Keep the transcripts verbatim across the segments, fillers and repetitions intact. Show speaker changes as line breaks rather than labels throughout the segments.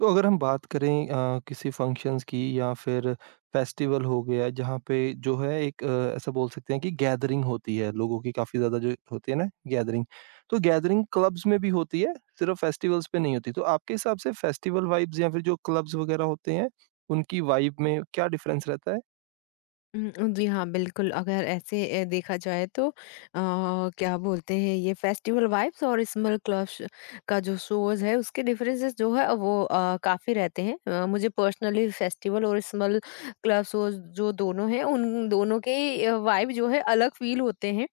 तो अगर हम बात करें अ, किसी फंक्शंस की, या फिर फेस्टिवल हो गया जहाँ पे जो है एक, अ, ऐसा बोल सकते हैं कि गैदरिंग होती है लोगों की, काफ़ी ज़्यादा जो होती है ना गैदरिंग। तो गैदरिंग क्लब्स में भी होती है, सिर्फ फेस्टिवल्स पे नहीं होती। तो आपके हिसाब से फेस्टिवल वाइब्स या फिर जो क्लब्स वगैरह होते हैं, उनकी वाइब में क्या डिफरेंस रहता है?
हुँ, जी हाँ, बिल्कुल, अगर ऐसे अ, देखा जाए तो, अ, क्या बोलते हैं, ये फेस्टिवल वाइब्स और स्मॉल क्लब्स का जो शोज़ है उसके डिफरेंसेस जो है वो अ, काफ़ी रहते हैं। अ, मुझे पर्सनली फेस्टिवल और स्मॉल क्लब शोज़ जो दोनों हैं, उन दोनों के अ, वाइब जो है अलग फ़ील होते हैं।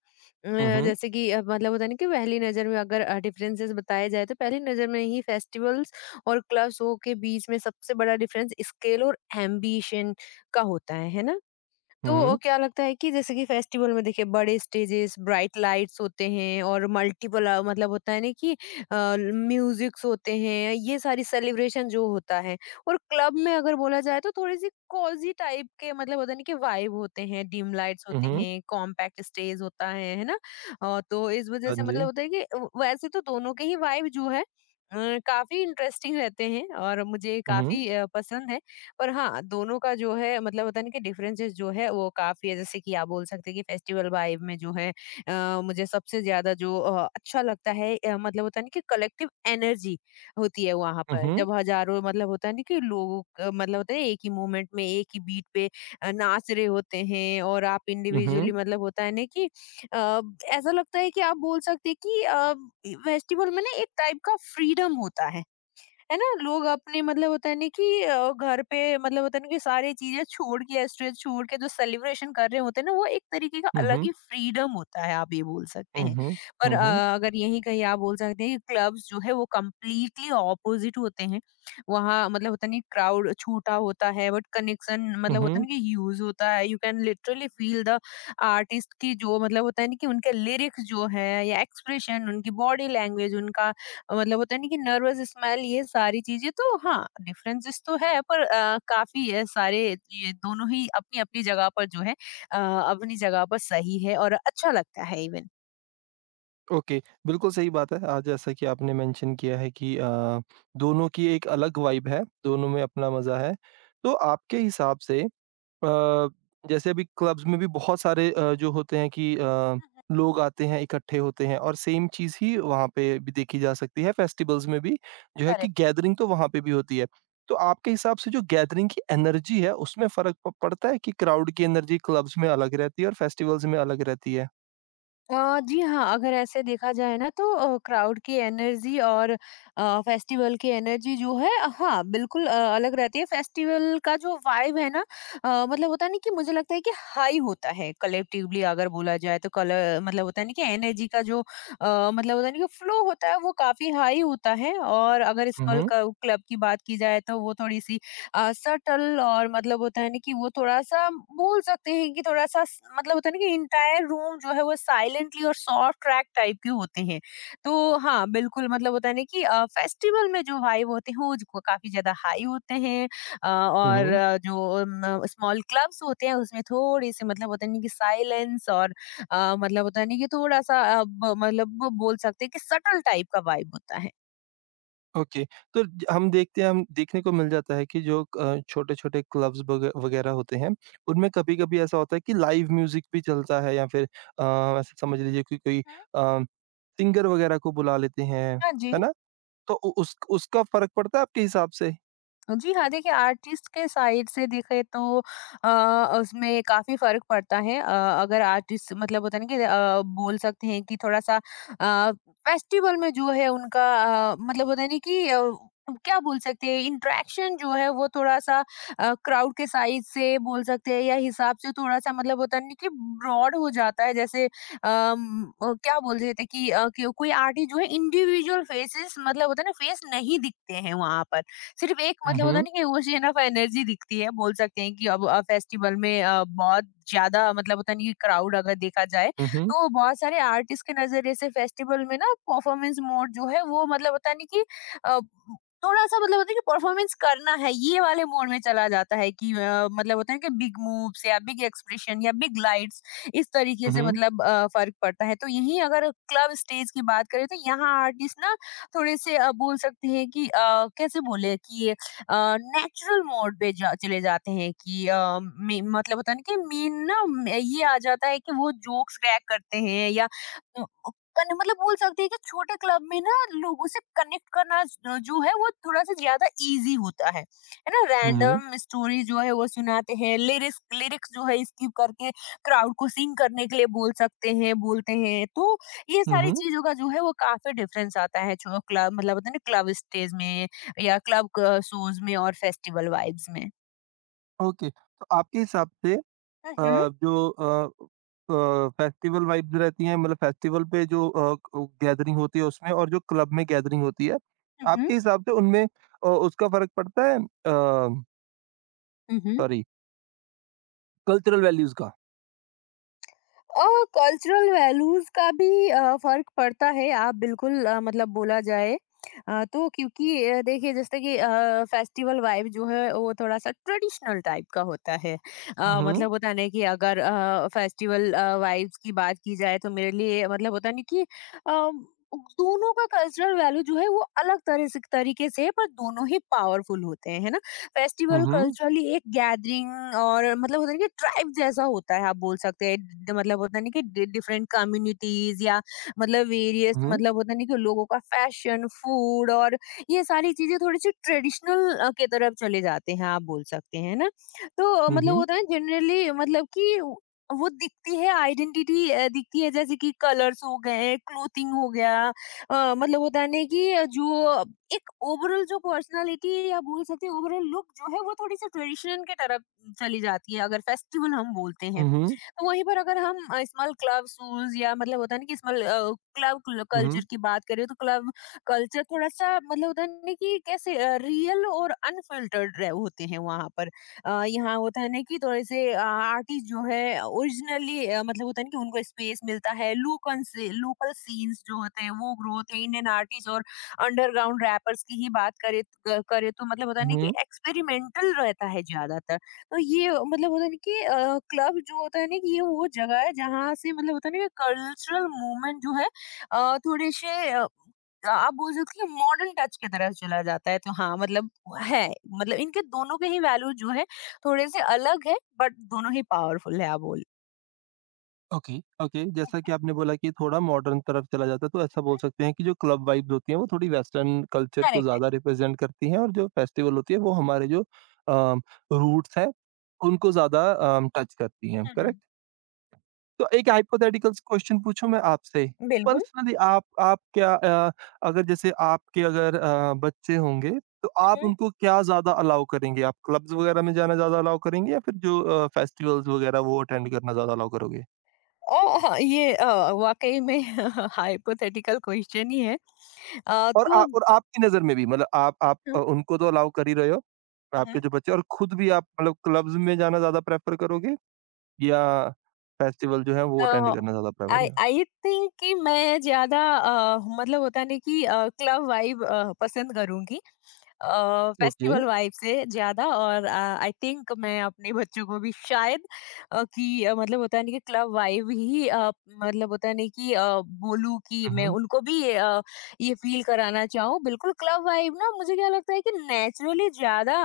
अ,
हम्म,
जैसे कि अ, मतलब होता है ना कि पहली नज़र में अगर अ, डिफरेंसेस बताए जाए, तो पहली नज़र में ही फेस्टिवल्स और क्लब शो के बीच में सबसे बड़ा डिफरेंस स्केल और एम्बिशन का होता है, है ना? तो
हम्म,
क्या लगता है कि जैसे कि फेस्टिवल में देखिए, बड़े स्टेजेस, ब्राइट लाइट्स होते हैं और मल्टीपल अ, मतलब होता है ना कि अ, म्यूजिक्स होते हैं, ये सारी सेलिब्रेशन जो होता है। और क्लब में अगर बोला जाए तो थोड़ी-सी कॉज़ी टाइप के मतलब होता है ना कि वाइब होते हैं, डिम लाइट्स होते
हम्म।
हैं, कॉम्पैक्ट स्टेज होता है, है ना? अ, तो इस वजह
हाँ
से
जी।
मतलब होता है कि अ, वैसे तो दोनों के ही वाइब जो है अ, काफ़ी इंटरेस्टिंग रहते हैं और मुझे
हम्म,
काफ़ी अ, पसंद है। पर हाँ, दोनों का जो है मतलब होता है ना कि डिफरेंसेस जो है वो काफ़ी है। जैसे कि आप बोल सकते हैं कि फेस्टिवल वाइब में जो है, अ, मुझे सबसे ज़्यादा जो अ, अच्छा लगता है, अ, मतलब होता है ना कि कलेक्टिव एनर्जी होती है वहाँ पर।
हम्म,
जब हज़ारों मतलब होता है ना कि लोगों क मतलब होता है एक ही मूवमेंट में, एक ही बीट पे अ, नाच रहे होते हैं और आप
हम्म,
इंडिविजुअली मतलब होता है ना कि अ, ऐसा लगता है कि आप बोल सकते हैं कि अ, फेस्टिवल में ना एक टाइप का फ्रीडम होता है। है ना, लोग अपने मतलब होता है ना कि अ, घर पे मतलब होता है ना कि सारी चीजें छोड़ के, स्ट्रेस छोड़ के, जो सेलिब्रेशन कर रहे होते हैं ना, वो एक तरीके का
हम्म,
अलग
हम्म,
ही फ्रीडम होता है, आप ये बोल सकते हैं। पर
हम्म,
अ, अगर यही कहीं आप बोल सकते हैं कि क्लब्स जो है वो कम्प्लीटली ऑपोजिट होते हैं। वहाँ मतलब होता नहीं, क्राउड छोटा होता है बट कनेक्शन मतलब होता है
हम्म।
ना कि ह्यूज होता है। You can literally feel the artist की जो मतलब होता है ना कि उनके लिरिक्स जो है, या एक्सप्रेशन, उनकी बॉडी लैंग्वेज, उनका अ, मतलब होता है नहीं कि नर्वस स्मेल, ये सारी चीजें। तो हाँ, डिफरेंसेस तो है, पर अ, काफी है सारे। ये दोनों ही अपनी अपनी जगह पर जो है, अ, अपनी जगह पर सही है और अच्छा लगता है इवन।
ओके, बिल्कुल सही बात है। आज जैसा कि आपने मेंशन किया है कि अ, दोनों की एक अलग वाइब है, दोनों में अपना मज़ा है। तो आपके हिसाब से अ, जैसे अभी क्लब्स में भी बहुत सारे अ, जो होते हैं कि अ, लोग आते हैं, इकट्ठे होते हैं और सेम चीज़ ही वहाँ पे भी देखी जा सकती है, फेस्टिवल्स में भी जो है कि
करेक्ट।
गैदरिंग तो वहाँ पे भी होती है। तो आपके हिसाब से जो गैदरिंग की एनर्जी है, उसमें फ़र्क प पड़ता है कि क्राउड की एनर्जी क्लब्स में अलग रहती है और फेस्टिवल्स में अलग रहती है?
अ, जी हाँ, अगर ऐसे देखा जाए ना, तो अ, क्राउड की एनर्जी और अ, फेस्टिवल की एनर्जी जो है, अ, हाँ, बिल्कुल अ, अलग रहती है। फेस्टिवल का जो वाइब है ना, अ, मतलब होता है ना कि मुझे लगता है कि हाई होता है। कलेक्टिवली अगर बोला जाए तो कलर मतलब होता है ना कि एनर्जी का जो अ, मतलब होता है ना कि फ्लो होता है, वो काफ़ी हाई होता है। और अगर
हुँ,
स्मॉल
हुँ।
क क्लब की बात की जाए तो वो थोड़ी-सी अ, सटल, और मतलब होता है ना कि वो थोड़ा-सा बोल सकते हैं कि थोड़ा-सा स मतलब होता है ना कि एंटायर रूम जो है वो साइलेंटली और सॉफ्ट ट्रैक टाइप के होते हैं। तो हाँ, बिल्कुल मतलब होता है ना कि अ, फेस्टिवल में जो वाइब होते हैं वो ज काफ़ी ज़्यादा हाई होते हैं। अ,
हुँ,
और
हुँ।
अ, जो म स्मॉल क्लब्स होते हैं उसमें थोड़े-से मतलब होता है ना कि साइलेंस, और अ, मतलब होता है ना कि थोड़ा-सा अ, ब मतलब वो बोल सकते हैं कि सटल टाइप का वाइब होता है।
ओके, तो ज हम देखते हैं हम देखने को मिल जाता है कि जो अ, छोटे-छोटे क्लब्स वग वगैरह होते हैं, उनमें कभी-कभी ऐसा होता है कि लाइव म्यूज़िक भी चलता है, या फिर अ, ऐसे समझ लीजिए कि कोई
हुँ।
अ, सिंगर वगैरह को बुला लेते हैं,
हाँ जी।
है ना? तो उ उस उसका फ़र्क पड़ता है आपके हिसाब से?
जी हाँ, देखिए, आर्टिस्ट के साइड से देखें तो अ, उसमें काफ़ी फ़र्क पड़ता है। अ, अगर आर्टिस्ट मतलब होता है ना कि अ, बोल सकते हैं कि थोड़ा-सा अ, फेस्टिवल में जो है उनका अ, मतलब होता है ना कि अ, क्या बोल सकते हैं, इंटरेक्शन जो है वो थोड़ा-सा अ, क्राउड के साइज़ से बोल सकते हैं, या हिसाब से थोड़ा-सा मतलब होता है ना कि ब्रॉड हो जाता है। जैसे अम, अ, क्या बोल रहे थे कि अ, कि कोई आर्टिस्ट जो है इंडिविजुअल फेसेस मतलब होता है ना, फेस नहीं दिखते हैं वहाँ पर। सिर्फ एक
हुँ,
मतलब होता है
हुँ।
ना कि वो एनफ एनर्जी दिखती है, बोल सकते हैं कि अब अ, फेस्टिवल में अ, बहुत ज़्यादा मतलब होता नहीं कि क्राउड अगर देखा जाए,
हुँ, हुँ।
तो बहुत सारे आर्टिस्ट के नज़रिए से फेस्टिवल में ना परफॉर्मेंस मोड जो है वो मतलब होता नहीं कि अ, थोड़ा-सा मतलब होता है कि परफॉर्मेंस करना है, ये वाले मोड में चला जाता है कि अ, मतलब होता है कि बिग मूव्स, या बिग एक्सप्रेशन, या बिग लाइट्स, इस तरीके
हुँ,
से
हुँ।
मतलब अ, फ़र्क पड़ता है। तो यहीं अगर क्लब स्टेज की बात करें, तो यहाँ आर्टिस्ट ना थोड़े से अ, बोल सकते हैं कि अ, कैसे बोले कि नेचुरल मोड पे जा, चले जाते हैं कि अ, मे- मतलब होता है ना कि मीन ना मे- ये आ जाता है कि वो जोक्स क्रैक करते हैं, या अ, कन- मतलब बोल सकते हैं कि छोटे क्लब में ना लोगों से कनेक्ट करना ज- जो है वो थोड़ा सा ज्यादा इजी होता है। है ना,
हुँ, हुँ।
रैंडम स्टोरी जो है वो सुनाते हैं, लिरिक्स लिरिक्स जो है स्किप करके क्राउड को सिंग करने के लिए बोल सकते हैं, बोलते हैं। तो ये
हुँ,
सारी
हुँ।
चीज़ों का जो है वो काफ़ी डिफ़रेंस आता है जो क्लब मतलब होता है ना, क्लब स्टेज में या क्लब क शोज़ में और फेस्टिवल वाइब्स में।
ओके, तो आपके हिसाब से अ,
हुँ, हुँ।
जो अ अ, फेस्टिवल वाइब्स रहती हैं, मतलब फेस्टिवल पे जो अ, क गैदरिंग होती है उसमें, और जो क्लब में गैदरिंग होती है,
हुँ, हुँ।
आपके हिसाब से उनमें अ, उसका फ़र्क पड़ता है अ,
हुँ, हुँ।
सॉरी, कल्चरल वैल्यूज़ का?
और कल्चरल वैल्यूज का भी अ, फर्क पड़ता है, आप बिल्कुल अ, मतलब बोला जाए अ, तो क्योंकि अ, देखिए, जैसे कि फेस्टिवल वाइब जो है वो थोड़ा सा ट्रेडिशनल टाइप का होता है।
हुँ,
अ,
हुँ।
मतलब होता नहीं कि अगर फेस्टिवल वाइब्स की बात की जाए तो मेरे लिए मतलब होता नहीं कि अम, दोनों का कल्चरल वैल्यू जो है वो अलग तरह से तरीके से, पर दोनों ही पावरफुल होते हैं, है ना।
हुँ,
फेस्टिवल
हुँ।
कल्चरली एक गैदरिंग और मतलब होता है ना कि ट्राइब जैसा होता है, आप बोल सकते हैं। ड- मतलब होता है ना कि डिफरेंट कम्युनिटीज, या मतलब वेरियस
हुँ, हुँ।
मतलब होता है ना कि लोगों का फैशन, फूड और ये सारी चीजें थोड़ी सी ट्रेडिशनल के तरफ चले जाते हैं, आप बोल सकते हैं ना। तो अ,
हुँ,
मतलब
हुँ।
होता है जनरली मतलब कि वो दिखती है, आइडेंटिटी दिखती है, जैसे कि कलर्स हो गए, क्लोथिंग हो गया, अ, मतलब होता है ना कि जो एक ओवरऑल जो पर्सनालिटी, या बोल सकते हैं ओवरऑल लुक जो है, वो थोड़ी सी ट्रेडिशन के तरफ चली जाती है, अगर फेस्टिवल हम बोलते हैं।
हुँ, हुँ।
तो वहीं पर अगर हम स्मॉल क्लब शूज, या मतलब होता है ना कि स्मॉल क्लब कल्चर की बात करें, तो क्लब कल्चर थोड़ा सा मतलब होता है ना कि कैसे रियल और अनफिल्टर्ड होते हैं वहाँ पर। अ, यहाँ होता है ना कि थोड़े से आर्टिस्ट जो है ओरिजिनली मतलब होता है ना कि उनको स्पेस मिलता है, लोकल से लोकल सीन्स जो होते हैं वो ग्रोथ है। इंडियन आर्टिस्ट और अंडरग्राउंड रैपर्स की ही बात करे करे तो मतलब होता है
हुँ,
ना कि
हुँ।
एक्सपेरिमेंटल रहता है ज्यादातर। अ, ये मतलब होता है ना कि अ, क्लब जो होता है ना कि ये वो जगह है जहाँ से मतलब होता है ना कि कल्चरल मूवमेंट जो है अ, थोड़े से अ, आप बोल सकते हो मॉडर्न टच की तरफ चला जाता है। तो हाँ, मतलब है, मतलब इनके दोनों के ही वैल्यू जो है थोड़े से अलग है, बट दोनों ही पावरफुल है, आप बोल।
Okay, okay. जैसा
हम्म।
कि आपने बोला कि थोड़ा मॉडर्न तरफ चला जाता है, तो ऐसा बोल सकते हैं कि जो क्लब वाइब्स होती हैं, वो थोड़ी वेस्टर्न कल्चर को
करेक्ट है।
ज़्यादा रिप्रेज़ेंट करती हैं, और जो फेस्टिवल होती है, वो हमारे जो अ, रूट्स हैं, उनको ज़्यादा अ, टच करती हैं, करेक्ट?
हम्म।
तो एक हाइपोथेटिकल क्वेश्चन पूछूँ मैं आपसे,
बिल्कुल।
पर्सनली आप आप क्या, अ, अगर जैसे आपके अगर अ, बच्चे होंगे, तो आप
हम्म।
उनको क्या ज़्यादा अलाउ करेंगे? आप क्लब्स वगैरह में जाना ज़्यादा अलाउ करेंगे, या फिर जो अ, फेस्टिवल्स वगैरह, वो अटेंड करना ज़्यादा अलाउ करोगे?
ओ हाँ, ये अ, वाकई में हाइपोथेटिकल क्वेश्चन ही है। अ,
और आ
तो
और आपकी नज़र में भी, मतलब आप आप अ, उनको तो अलाउ कर ही रहे हो, आपके
हम्म,
जो बच्चे और खुद भी आप, मतलब क्लब्स में जाना ज़्यादा प्रेफ़र करोगे या फेस्टिवल जो है वो अटेंड
अ,
करना ज़्यादा प्रेफ़र
आई
करोगे?
आई थिंक कि मैं ज़्यादा अ, मतलब होता नहीं कि अ, क्लब वाइब अ, पसंद करूँगी अ,
ओके।
फेस्टिवल वाइब से ज़्यादा। और आई थिंक मैं अपने बच्चों को भी शायद अ, कि अ, मतलब होता नहीं कि क्लब वाइब ही अ, मतलब होता नहीं कि अ, बोलूँ कि मैं
उहुँ,
उनको भी अ, ये फील कराना चाहूँ बिल्कुल। क्लब वाइब ना, मुझे क्या लगता है कि नेचुरली ज़्यादा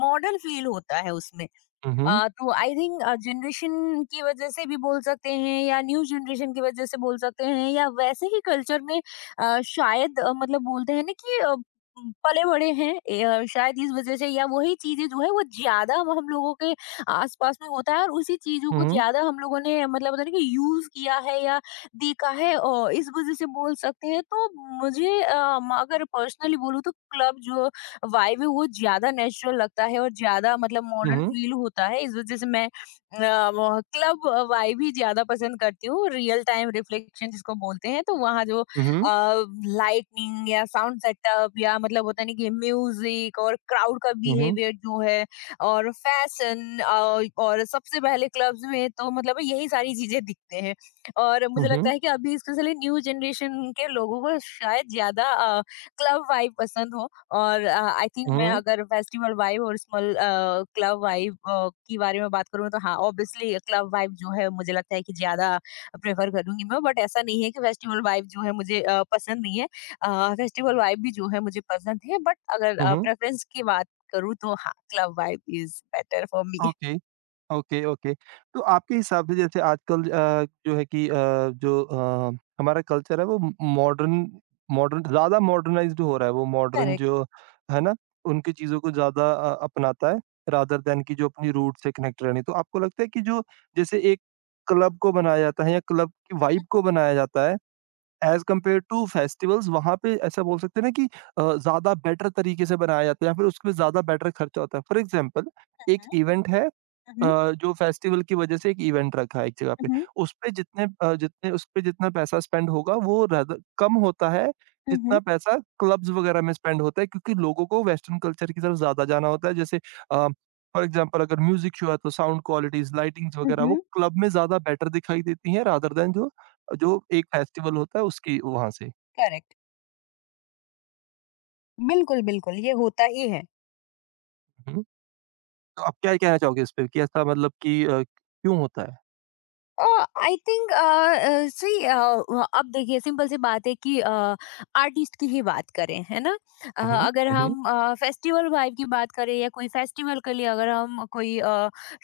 मॉडर्न फील होता है उसमें।
उहुँ,
अ, तो आई थिंक अ, जनरेशन की वजह से भी बोल सकते हैं, या न्यू जनरेशन की वजह से बोल सकते हैं, या वैसे ही कल्चर में अ, शायद अ, मतलब बोलते हैं ना कि अ, म, पले बड़े हैं ए, अ, शायद इस वजह से, या वही चीजें जो है वो ज्यादा हम हम लोगों के आसपास में होता है, और उसी चीजों को
उहुँ,
ज्यादा हम लोगों ने मतलब होता है ना कि यूज किया है या देखा है, और इस वजह से बोल सकते हैं। तो मुझे अ, म- अगर पर्सनली बोलूँ तो क्लब जो वाइब है वो ज़्यादा नेचुरल लगता है और ज़्यादा मतलब मॉडर्न
उहुँ,
फ़ील होता है। इस वज़ह से मैं अ, व क्लब वाइब ही ज़्यादा पसंद करती हूँ। रियल टाइम रिफ्लेक्शन जिसको बोलते हैं, तो वहाँ जो अ,
उहुँ,
लाइटनिंग या साउंड सेटअप या मतलब होता नहीं कि म्यूज़िक और क्राउड का
उहुँ,
बिहेवियर जो है और फ़ैशन अ, और सबसे पहले क्लब्स में तो मतलब यही सारी चीज़ें दिखते हैं। और मुझे लगता
उहुँ,
है कि अभी स्पेशली न्यू जनरेशन के लोगों को शायद ज़्यादा अ, क्लब वाइब पसंद हो और अ, आई थिंक मैं
उहुँ,
अगर फेस्टिवल वाइब और स्मॉल अ, क्लब वाइब अ, के बारे में बात करूँ तो हाँ ऑब्वियसली क्लब वाइब जो है मुझे लगता है कि ज़्यादा प्रेफर करूँगी मैं बट ऐसा नहीं है कि फेस्टिवल वाइब जो है मुझे अ, पसंद नहीं है। फेस्टिवल वाइब भी जो है मुझे पसंद है बट अगर
उहुँ।
प्रेफरेंस की बात करूँ तो हाँ club vibe is better for me.
Okay. Okay, okay. तो आपके हिसाब से जैसे आजकल अ, जो है कि अ, जो अ, हमारा कल्चर है, वो म मॉडर्न मॉडर्न ज़्यादा मॉडर्नाइज़्ड हो रहा है। वो मॉडर्न
करेक्ट।
जो है ना, उनकी चीज़ों को ज़्यादा अ, अपनाता है, रादर दैन कि जो अपनी रूट से कनेक्ट रहनी। तो आपको लगता है कि जो, जैसे एक क्लब को बनाया जाता है या क्लब की वाइब को बनाया जाता है एज़ कम्पेयर टू फेस्टिवल्स, वहाँ पे ऐसा बोल सकते हैं ना कि अ, ज़्यादा बेटर तरीके से बनाया जाता है, या फिर उसमें ज़्यादा बेटर खर्चा होता है। फॉर एग्ज़ाम्पल एक इवेंट है,
हम्म,
अ, जो फेस्टिवल की वजह से एक इवेंट रखा है एक जगह पे,
हम्म,
उसपे जितने अ, जितने उसपे जितना पैसा स्पेंड होगा वो रादर कम होता है,
हम्म,
जितना पैसा क्लब्स वगैरह में स्पेंड होता है, क्योंकि लोगों को वेस्टर्न कल्चर की तरफ ज़्यादा जाना होता है। जैसे अ, फॉर एग्ज़ाम्पल अगर म्यूज़िक शो है तो साउंड क्वालिटीज़, लाइटिंग्स वगैरह वो
हम्म।
क्लब में ज़्यादा बेटर दिखाई देती हैं, रादर दैन जो जो एक फेस्टिवल होता है उसकी वहाँ से।
करेक्ट। बिल्कुल बिल्कुल ये होता ही है।
हुँ, तो आप क्या कहना चाहोगे इस पे, कि ऐसा मतलब कि अ, क्यों होता है?
आई थिंक सही, अ, अ, अब देखिए, सिंपल सी बात है कि आर्टिस्ट की ही बात करें, है ना। अ,
हुँ,
अगर
हुँ, हुँ,
हम फेस्टिवल वाइब की बात करें या कोई फेस्टिवल के लिए अगर हम कोई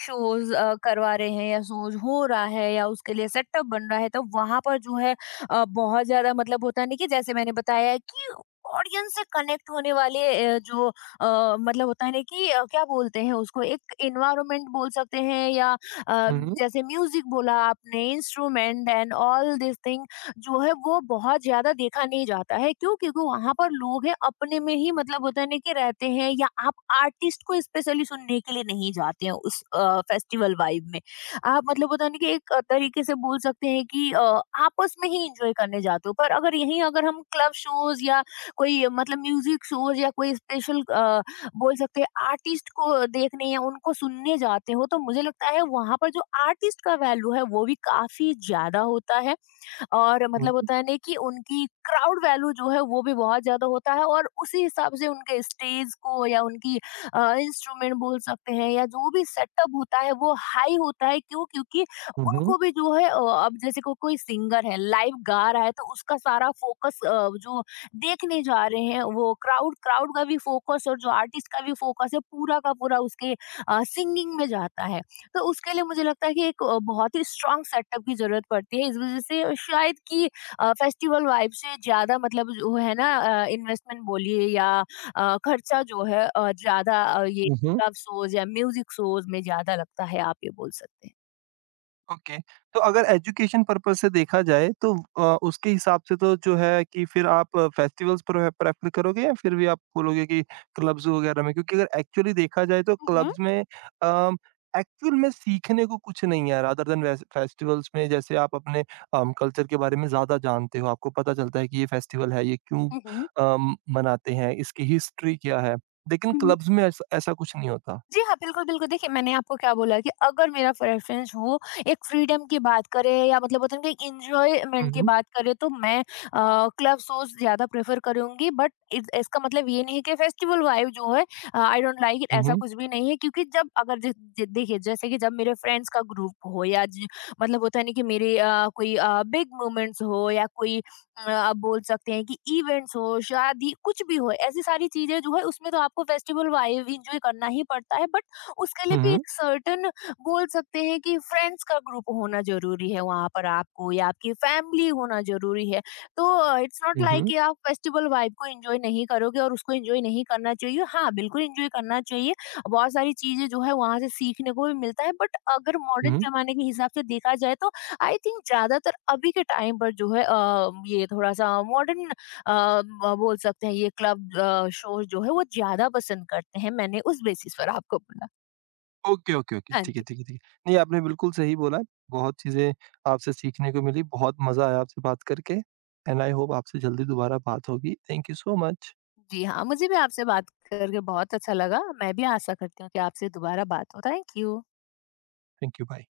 शोज करवा रहे हैं या शोज हो रहा है या उसके लिए सेटअप बन रहा है तो वहां पर जो है अ, बहुत ज्यादा मतलब होता नहीं कि जैसे मैंने बताया है कि ऑडियंस से कनेक्ट होने वाले अ, जो अ, मतलब होता है ना कि अ, क्या बोलते हैं उसको एक इन्वायरमेंट बोल सकते हैं या अ,
हुँ, हुँ,
जैसे म्यूजिक बोला आपने instrument and all this thing जो है वो बहुत ज्यादा देखा नहीं जाता है, क्यों क्योंकि वहां पर लोग हैं अपने में ही मतलब होता है ना कि रहते हैं या आप आर्टिस्ट को स्पेशली सुनने के लिए नहीं जाते हैं उस फेस्टिवल वाइब में। आप मतलब होता है ना कि एक अ, तरीके से बोल सकते हैं कि अ, आपस में ही इंजॉय करने जाते हो, पर अगर यहीं अगर हम क्लब शोज या कोई अ, मतलब म्यूजिक शोज या कोई स्पेशल बोल सकते हैं आर्टिस्ट को देखने या उनको सुनने जाते हो तो मुझे लगता है वहाँ पर जो आर्टिस्ट का वैल्यू है वो भी काफ़ी ज़्यादा होता है। और मतलब
हुँ,
होता है ना कि उनकी क्राउड वैल्यू जो है वो भी बहुत ज़्यादा होता है और उसी हिसाब से उनके स्टेज को या उनकी अ, इंस्ट्रूमेंट बोल सकते हैं या जो भी सेटअप होता है वो हाई होता है, क्यों क्योंकि
हुँ, हुँ,
उनको भी जो है अ, अब जैसे को कोई सिंगर है लाइव गा रहा है तो उसका सारा फोकस जो देखने जा रहे हैं वो क्राउड क्राउड का भी फोकस और जो आर्टिस्ट का भी फोकस है पूरा का पूरा उसके सिंगिंग में जाता है। तो उसके लिए मुझे लगता है कि एक अ, बहुत ही स्ट्रॉन्ग सेटअप की ज़रूरत पड़ती है। इस वज़ह से शायद कि अ, फेस्टिवल वाइब से ज़्यादा मतलब जो है ना, अ, इन्वेस्टमेंट बोलिए या अ, खर्चा जो है अ, ज़्यादा अ, ये
हुँ, हुँ।
क्लब शोज़ या म्यूज़िक शोज़ में ज़्यादा लगता है, आप ये बोल सकते हैं।
ओके। तो अगर एजुकेशन पर्पज़ से देखा जाए तो अ, उसके हिसाब से तो जो है कि फिर आप फेस्टिवल्स प्रे प्रेफ़र करोगे, या फिर भी आप बोलोगे कि क्लब्स वग़ैरह में? क्योंकि अगर एक्चुअली देखा जाए तो
हुँ, हुँ।
क्लब्स में अम, एक्चुअल में सीखने को कुछ नहीं है, रादर देन वेस फेस्टिवल्स में, जैसे आप अपने अम, कल्चर के बारे में ज़्यादा जानते हो, आपको पता चलता है कि ये फेस्टिवल है, ये क्यों
हुँ,
अम, मनाते हैं, इसकी हिस्ट्री क्या है। लेकिन
हुँ।
क्लब्स में ऐस ऐसा कुछ नहीं होता।
जी हाँ, बिल्कुल, बिल्कुल। देखिए, मैंने आपको क्या बोला कि अगर मेरा प्रेफ़रेंस हो, एक फ्रीडम की बात करें या मतलब होता है ना कि
हुँ,
एन्जॉयमेंट की
हुँ।
बात करें, तो मैं अ, क्लब शोज़ ज़्यादा प्रेफ़र करूँगी। बट इस इसका मतलब ये नहीं है कि फेस्टिवल वाइब जो है अ, आई डोंट लाइक इट,
हुँ,
ऐसा
हुँ।
कुछ भी नहीं है। क्योंकि जब अगर ज ज देखिए, जैसे कि जब मेरे फ्रेंड्स का ग्रुप हो या ज मतलब होता है ना कि मेरे अ, कोई अ, बिग मोमेंट्स हो या कोई अ, आप बोल सकते हैं कि इवेंट्स हो, शादी, कुछ भी हो, ऐसी सारी चीज़ें जो है उसमें तो आपको फेस्टिवल वाइब एन्जॉय करना ही पड़ता है, बट उसके लिए
हुँ,
भी
हुँ।
एक सर्टेन बोल सकते हैं कि फ्रेंड्स का ग्रुप होना ज़रूरी है वहाँ पर आपको, या आपकी फैमिली होना ज़रूरी है। तो अ, इट्स नॉट
हुँ,
लाइक
हुँ।
कि आप फेस्टिवल वाइब को एन्जॉय नहीं करोगे और उसको एन्जॉय नहीं करना चाहिए। हाँ, बिल्कुल एन्जॉय करना चाहिए। बहुत सारी चीज़ें जो है वहाँ से सीखने को भी मिलता है, बट अगर
हुँ,
मॉडर्न
हुँ।
ज़माने के हिसाब से देखा जाए तो आई थिंक ज्यादातर अभी के टाइम पर जो है अ, ये थोड़ा-सा मॉडर्न अ, ब बोल सकते हैं ये क्लब अ, शोज़ जो है वो ज़्यादा पसंद करते हैं, मैंने उस बेसिस पर आपको बोला।
Okay, okay, okay.
हाँ
ठीक है,
जी।
ठीक है, ठीक है। नहीं, आपने बिल्कुल सही बोला। बहुत चीज़ें आपसे सीखने को मिली, बहुत मज़ा आया आपसे बात करके, एंड आई होप आपसे जल्दी दोबारा बात होगी। Thank you so much.
जी हाँ, मुझे भी आपसे बात करके बहुत अच्छा लगा। मैं भी आशा करती हूँ कि आपसे दोबारा बात हो। Thank you.
Thank you, bye.